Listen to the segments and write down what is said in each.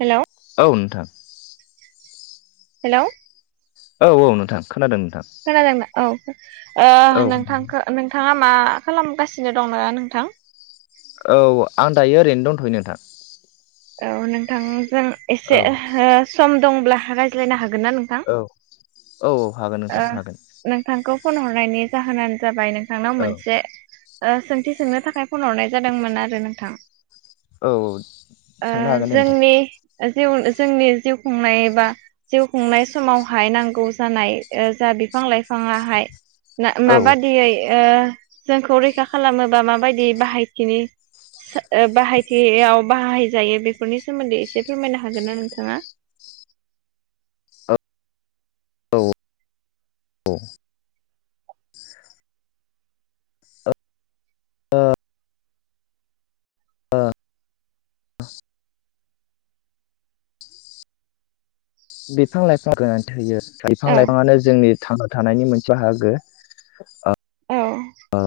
Hello. औ नोंथां hello. औ औ नोंथां खोनादों। नोंथां खोनादोंना औ ओ औ नोंथांखौ नोंथाङा मा खालामगासिनो दं ना नोंथां। औ आं दायो ओरैनो दंथ'यो नोंथां। औ नोंथांजों औ एसे सम दंब्ला रायज्लायनो हा औ औ औ हागोन नोंथां ओ हागोन नोंथांखौ फन हरनायनि जाहोनानो जाबाय नोंथांनाव औ मोनसे ओ सोंथि सोंनो थाखाय फन हरनाय जादोंमोन आरो नोंथां। औ ओ सोंनो हागोन दे नोंथां जोंनि जिउ जोंनि जिउ खुंनाय बा जिउ खुंनाय समावहाय नांगौ जानाय जा बिफां लाइफाङाहाय औ औ माबादियै जोंखौ रैखा खालामोबा माबायदि बाहायथिनि बाहायथियाव बाहायजायो बेफोरनि सोमोन्दै एसे फोरमायनो हागोन ना नोंथाङा? [inaudible] औ औ। ओ ओ बिफां लाइफां गोनांथि होयो बिफां औ लाइफाङानो जोंनि थां थानायनि मोनसे बाहागो ओ औ ओ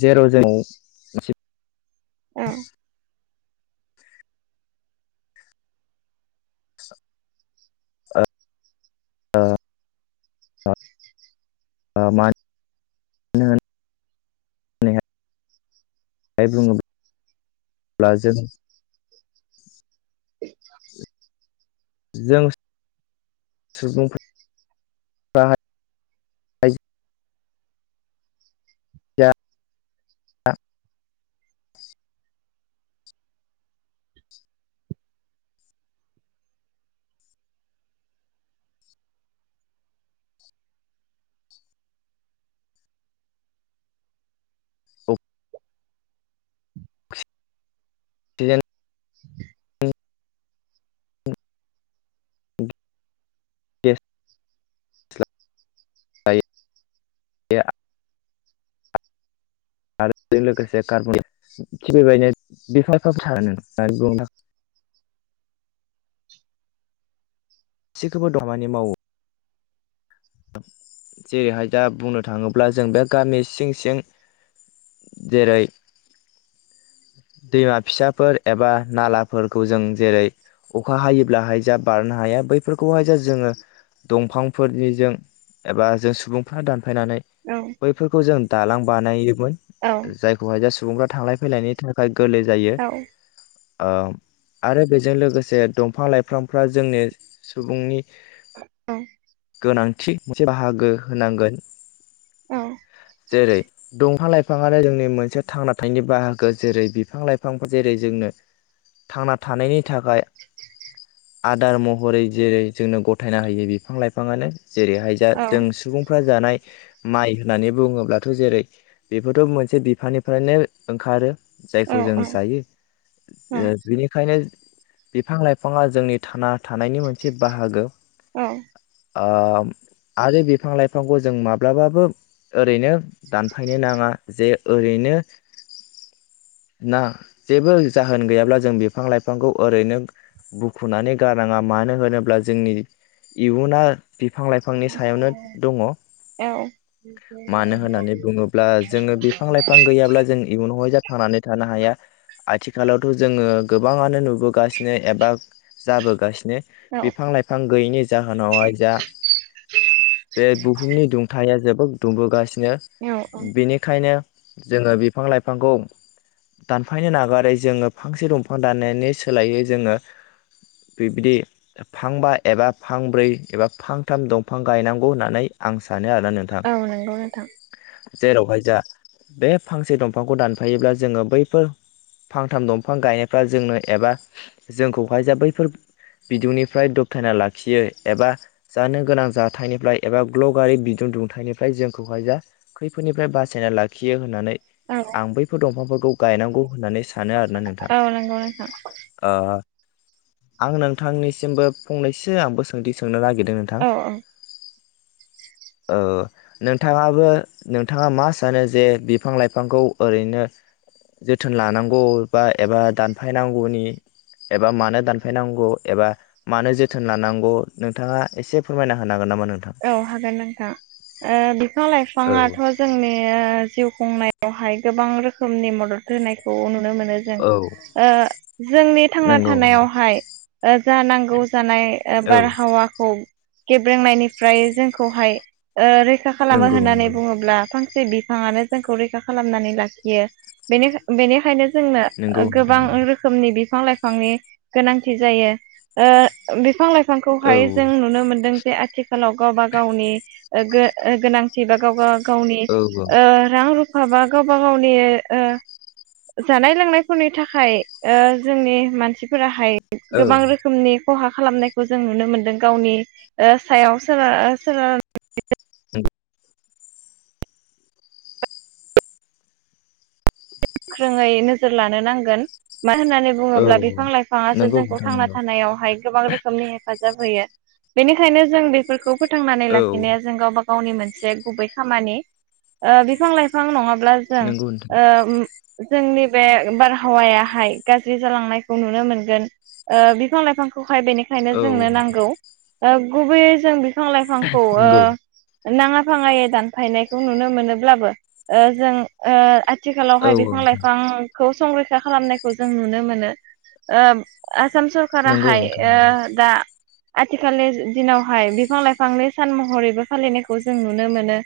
जेराव जोंनाव औ ओ मा नो होन नानै बुङोब्ला जों [inaudible] जों सुबुं [unintelligible] या अक्सिजेन [unintelligible] [inaudible] [inaudible] [inaudible] [inaudible] [inaudible] सिखोबो दमानि मावो जेहाय दा बुंनो थाङोब्ला जों दा गामि सिं सिं जेरै दैमा फिसाफोर एबा नालाफोरखौ जों जेरै अखा हायोब्लाहाय जा बारनो हाया बैफोरखौहाय जा जोङो दंफांफोरनिजों एबा जों सुबुंफा दान फायनानै औ बैफोरखौ जों दालां बानायोमोन औ जायखौहाय जास सुबुंफ्रा थांलाय फैलायनि थाखाय गोरलै जायो। औ आ आरो बेजों लोगोसे दंफां लाइफ्रामफ्रा जोंनि सुबुंनि [inaudible] गोनांथि मोनसे बाहागो होनांगोन औ। जेरै दंफां लाइफाङानो जोंनि मोनसे थांना थायनि बाहागो। जेरै बिफां लाइफांफोर जेरै जोंनो थांना थानायनि थाखाय आदार महरै जेरै जोंनो गथायना होयो बिफां लाइफाङानो। जेरैहाय जा औ जों सुबुंफ्रा जानाय माइ होननानै बुङोब्लाथ' जेरै बेफोरथ' मोनसे बिफानिफ्रायनो ओंखारो। औ जायखौ जों जायो औ ओ बिनिखायनो बिफां लाइफाङा जोंनि थाना थानायनि मोनसे बाहागो। आ आरो बिफां लाइफांखौ जों माब्लाबाबो ओरैनो दानफायनो नाङा। जे ओरैनो [unintelligible] ना जेबो जाहोन गैयाब्ला जों बिफां लाइफांखौ ओरैनो बुखुनानै गारनाङा मानो होनोब्ला जोंनि इयुना बिफां लाइफांनि सायावनो दङ। मानो होननानै बुङोब्ला जोङो बिफां लाइफां गैयाब्ला जों इयुनावहाय जाथ थांनानै थानो हाया आथिखालावथ' जोङो गोबाङानो नुबोगासिनो एबा जाबोगासिनो औ बिफां लाइफां गैयैनि जाउनावहाय जा बे बुहुमनि दुंथाया जोबोद दुंबोगास सिनो औ औ बिनिखायनो जोङो बिफां लाइफांखौ दानफायनो नागारै जोङो फांसे दंफां दाननायनि सोलायै जोङो बिबदि फांबा एबा फांब्रै एबा फांथाम दंफां गायनांगौ होननानै आं सा औ नोंगौ नोंथां। जेरावहाय जा बे फांसे दंफांखौ दानफायोब्ला जोङो बैफोर फांथाम दंफां गायाफ्रा जोंनो एबा जोंखौहाय जा बैफोर बिदुंनिफ्राय दबथायना लाखियो एबा जानो गोनां जाथायनिफ्राय एबा ग्लगारै बिदुं दुंथायनिफ्राय जोंखौहाय जा खैफोदनिफ्राय बासायना लाखियो होननानै औ आं बै फोर दंफांफोरखौ गायनांगौ होननानै सानो आरोना नोंथा औ नंगौ नोंथां आ आं नोंथांनिसिमबो फंनैसो आंबो सोंदि सोंनो नागिर दों नोंथां। औ [unintelligible] ओ नोंथाङाबो नोंथाङा मा सानो जे बिफां लाइफांखौ ओरैनो जोथोन लानांगौ बा एबा दानफायनांगौनि एबा मानो दानफायनांगौ एबा मानो जोथोन लानांगौ नोंथाङा एसे फोरमायना होना हागोन नामा नों औ हागोन नोंथा ओ बिफां औ लाइफाङाथ' जोंनि जिउ खुंनायावहाय गोबां रोखोमनि मदद होनायखौ नु नुनो मोन जों औ ओ जोंनि थांना नंगौ थानायावहाय जा नांगौ जानाय औ बारहावाखौ गेब्रेंनायनिफ्राय जोंखौहाय फैसा खालामो नंगौ होन्नानै नंगौ बुङोब्ला फां बिफाङानो जोंखौ रैखा खालामनानै लाखियो बेनिखायनो जोंनो नंगौ नोंथां गोबां औ रोखोमनि बिफां लाइफां बिफांनि गोनांथि जायो बिफां लाइफां औ बिफांखौहाय जों नुनो मोनदों जे आथिखाल आथि खाालाव गावबा गावनि गोनांथि बा गावबा गावनि औ औ रां रुफा माबा गावबा गावनि जानाय लोंनायफोरनि थाखाय जोंनि मानसिफोराहाय औ गोबां रोखोमनि खहा खालामनायखौ जों नुनो मोनदों गावनि सायाव सोन सोनार [unintelligible] गोख्रोङै नोजोर लानो नांगोन मानो होननानै बुङोब्ला बिफां औ लाइफाङासो नंगौ जोंखौ नोंथां थांना नंगौ थानायावहाय गोबां रोखोमनि हेफाजाब होयो बेनिखायनो जों बेफोरखौ फोथांनानै औ लाखिनाया जों गावबााव गावनि मोनसे गुबै खामानि बिफां लाइफां नङाब्ला जों नंगौ नोंथां जोंनि बे बारहावायाहाय गाज्रि जालांनायखौ नुनो मोनगोन बिफां लाइफांखौ ओमफाय बेनिखायनो औ जोंनो नांगौ गुबैयै जों बिफां लाइफांखौ नंगौ नाङा फाङायै दानफायनायखौ नुनो मोनोब्लाबो जों औ आथिखालावहाय औ बिफां लाइफांखौ संरैखा खालामनायखौ जों नुनो मोनो आसाम नंगौ सरकाराहाय नोंथां नंगौ दा आथिखालनि दिनावहाय बिफां लाइफांनि सान महरैबो फालिनायखौ जों नुनो मोनो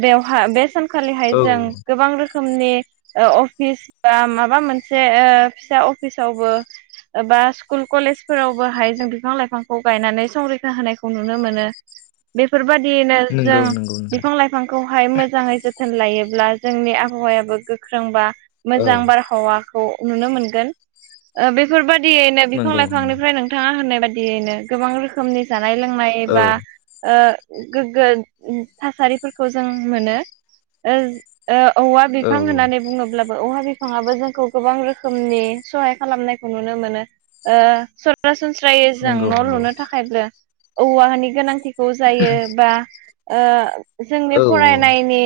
बेवहााय बे सानखालिहाय औ जों गोबां रोखोमनि अफिस बा माबा मोनसे फिसा अफिसावबो बा स्कुल कलेजफोरावबोहाय जों बिफां लाइफांखौ गायनानै संरैखा होनायखौ नुनो मोनो बेफोरबादि जों नंगौ नंगौ नोंथां बिफां लाइफांखौहाय मोजाङै जोथोन लायोब्ला जोंनि आबहावायाबो गोगो गोख्रोंबा औ मोजां बारहावाखौ नुनो मोनगोन बेफोरबायदि बायदियैनो बिफां नंगौ नंगौ लाइफांनिफ्राय नोंथाङा होनाय बायदियैनो गोबां रोखोमनि जानाय जानाय लोंनाय औ बा गोग्गो थासारिफोरखौ जों मोनो औवा औ बिफां औ होनानै अब्लाबो औवा बिफाङआ जोंखौ गोबां रोखोमनि सहाय खालामनायखौ नुनो मोनो सरासनस्रा जायो जों नंगौ न' नंगौ लुनो थाखायबो औवानि गोनांथिखौ जायो बा जोंनि औ औ फरायनायनि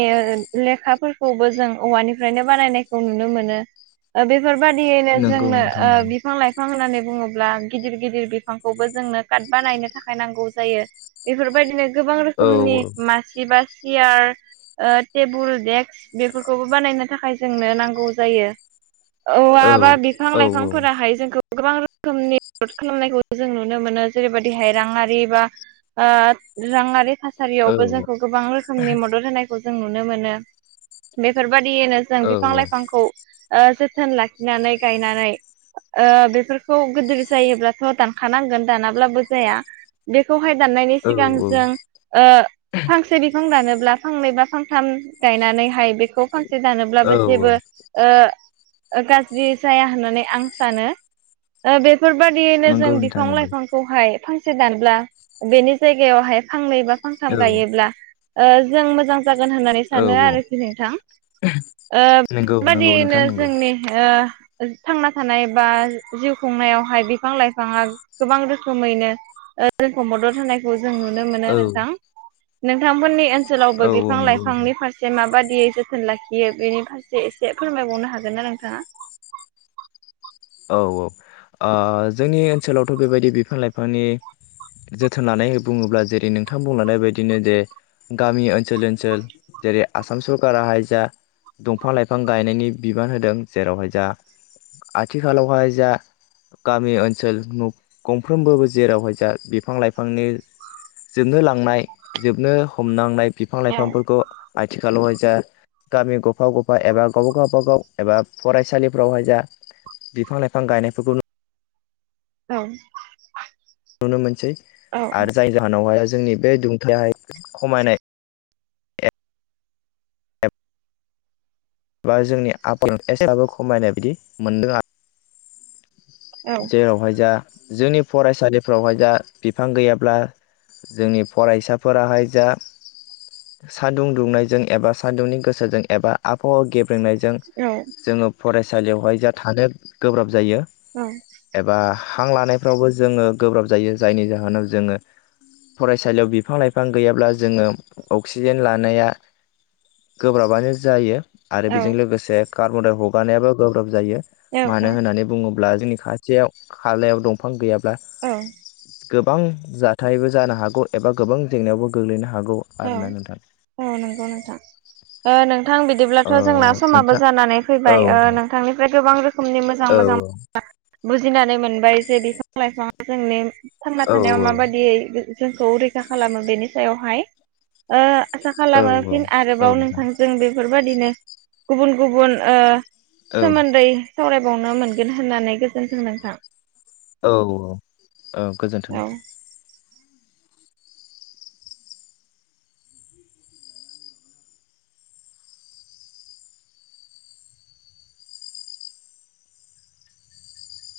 लेखाफोरखौबो जों औवानि नो बानायनायखौ नुनो मोनो बेफोरबायादियैनो नंगौ जोंनो नोंथां नंगौ बिफां लाइफां होननानै बुङोब्ला गिदिर गिदिर बिफांखौबो जोंनो कार्ट बानायनो थाखाय नांगौ जायो बेफोरबायदिनो गोबां औ रोखोमनि मासे बा सियार टेबोल देक्स बेफोरखौबो बानायनो थाखाय जोंनो नांगौ जायो औवा औ बा बिफां औ लाइफांफोराहाय जोंखौ गोबां रोखोमनि मदद खालामनायखौ जों नुनो मोनो जेरैबायदिहाय राङारि बा ओ राङारि औ बेयावबो जोंखौ गोबां रोखोमनि मदद होनायखौ जों नुनो मोनो बेफोरबायदि जों बिफां लाइफांखौ जोथोन लाखिनानै गायनानै बेफोरखौ गिदिर जायोब्लाथ' दानखानांगोन दानाब्लाबो जाया बेखौ हाय दाननायनि औ सिगां जों फांसे बिफां दानोब्ला फांनै बा फांथाम गायनानैहाय बेखौ फांसे दानोब्लाबो औ जेबो औ ओ गाज्रि जाया होननानै आं सानो ओ बे बेफोरबायाददियैनो जों नंगौ नोंथां बिफां नंगौ लाइफांखौहाय फांसे दानब्ला बेनि जायगायावहाय फांनै बा फांथाम औ गायोब्ला ओ जों मोजां जागोन होननानै औ सानो आरोखि नोंथां। ओ नंगौ नंगौ बेबादियैनो नोंथां नंगौ जोंनि ओ ओ थांना थानाय बा जिउ खुंनायावहाय बिफां लाइफाङा गोबां रोखोमैनो ओ जोंखौ मदद होनायखौ जों नुनो मोनो औ नोंथां नोंथांमोननि औ ओनसोलावबो औ बिफां नंगौ नोंथां लाइफांनि फारसे माबा दियै जोथोन लाखियो बेनि फारसे एसे फोरमायबावनो हागोन न नोंथाङा? औ औ ओ जोंनि ओनसोलावथ' बेबायदि बिफां लाइफांनि जोथोन लानाय बुङोब्ला जेरै नोंथां बुंलनायबायायदिनो जे गामि ओनसोल ओनसोल जेरै आसाम सरकाराहाय जा दंफां लाइफां गायनायनि बिबान होदों जेरावहाय जा आथिखालावहाय जा गामि ओनसोल गंफ्रोमबोबो जेरावहाय जा बिफां लाइफांनि जोबनो लांनाय जोबनो हमनांनाय बिफां औ लाइफांफोरखौ आथिखालावहाय जा गामि गफा गफा एबा गावब गावबागाव एबा फरायसालिफ्रावहाय जा बिफां लाइफां गायनायफोरखौ नु औ। नुनो मोनसै औ आरो जायनि जाहोनावहाय जोंनि बे दुंथायाहाय खमायनाय बा जोंनि आकला एसेबाबो खमायनाय बिदि मोनदों आरो औ जेरावहाय जा जोंनि फरायसालिफ्रावहाय जा बिफां गैयाब्ला जोंनि फरायसाफोराहाय जा सान्दुं दुंनायजों एबा सान्दुंनि गोसोजों एबा आबहावा गेब फोरोंनायजों जोङो फरायसालियावहाय जा थानो गोब्राब जायो औ एबा हां लानायफ्रावबो जोङो गोब्राब जायो जायनि जाहोनाव जोङो फरायसालियाव बिफां लाइफां गैयाब्ला जोङो अक्सिजेन लानाया गोब्राबानो जायो आरो औ बेजों लोगोसे कार्बनदाय हगारनायाबो गोब्राब जायो औ मानो होननानै बुङोब्ला अब्ला जोंनि खाथियाव खालायाव दंफां गैयाब औ। गोबां जाथायबो जानो हागौ एबा गोबां जेंनायावबो गोग्लैनो हागौ। औ आरोना नोंथां औ नंगौ नोंथां ओ नोंथ नोंथां बिदिब्लाथ' ओ जोंना समाबो नोंथां जानानै औ फैबाय नोंथां नोंथांनिफ्राय गोबां रोखोमनि मोजां औ मोजां मोजां बुजिनानै मोनबाय जे बिफां लाइफाङा जोंनि थांना औ थानायाव माबादियै जोंखौ रैखा खालामो बेनि सायावहाय ओ आसा खालामो औ औ फिन आरोबाव नोंथांजों बेफोरबादिनो गुबुन गुबुन ओ औ सोमोन्दै सावरायबावनो मोनगोन होननानै गोजोनथों नोंथां। औ औ औ गोजोन्थों। औ।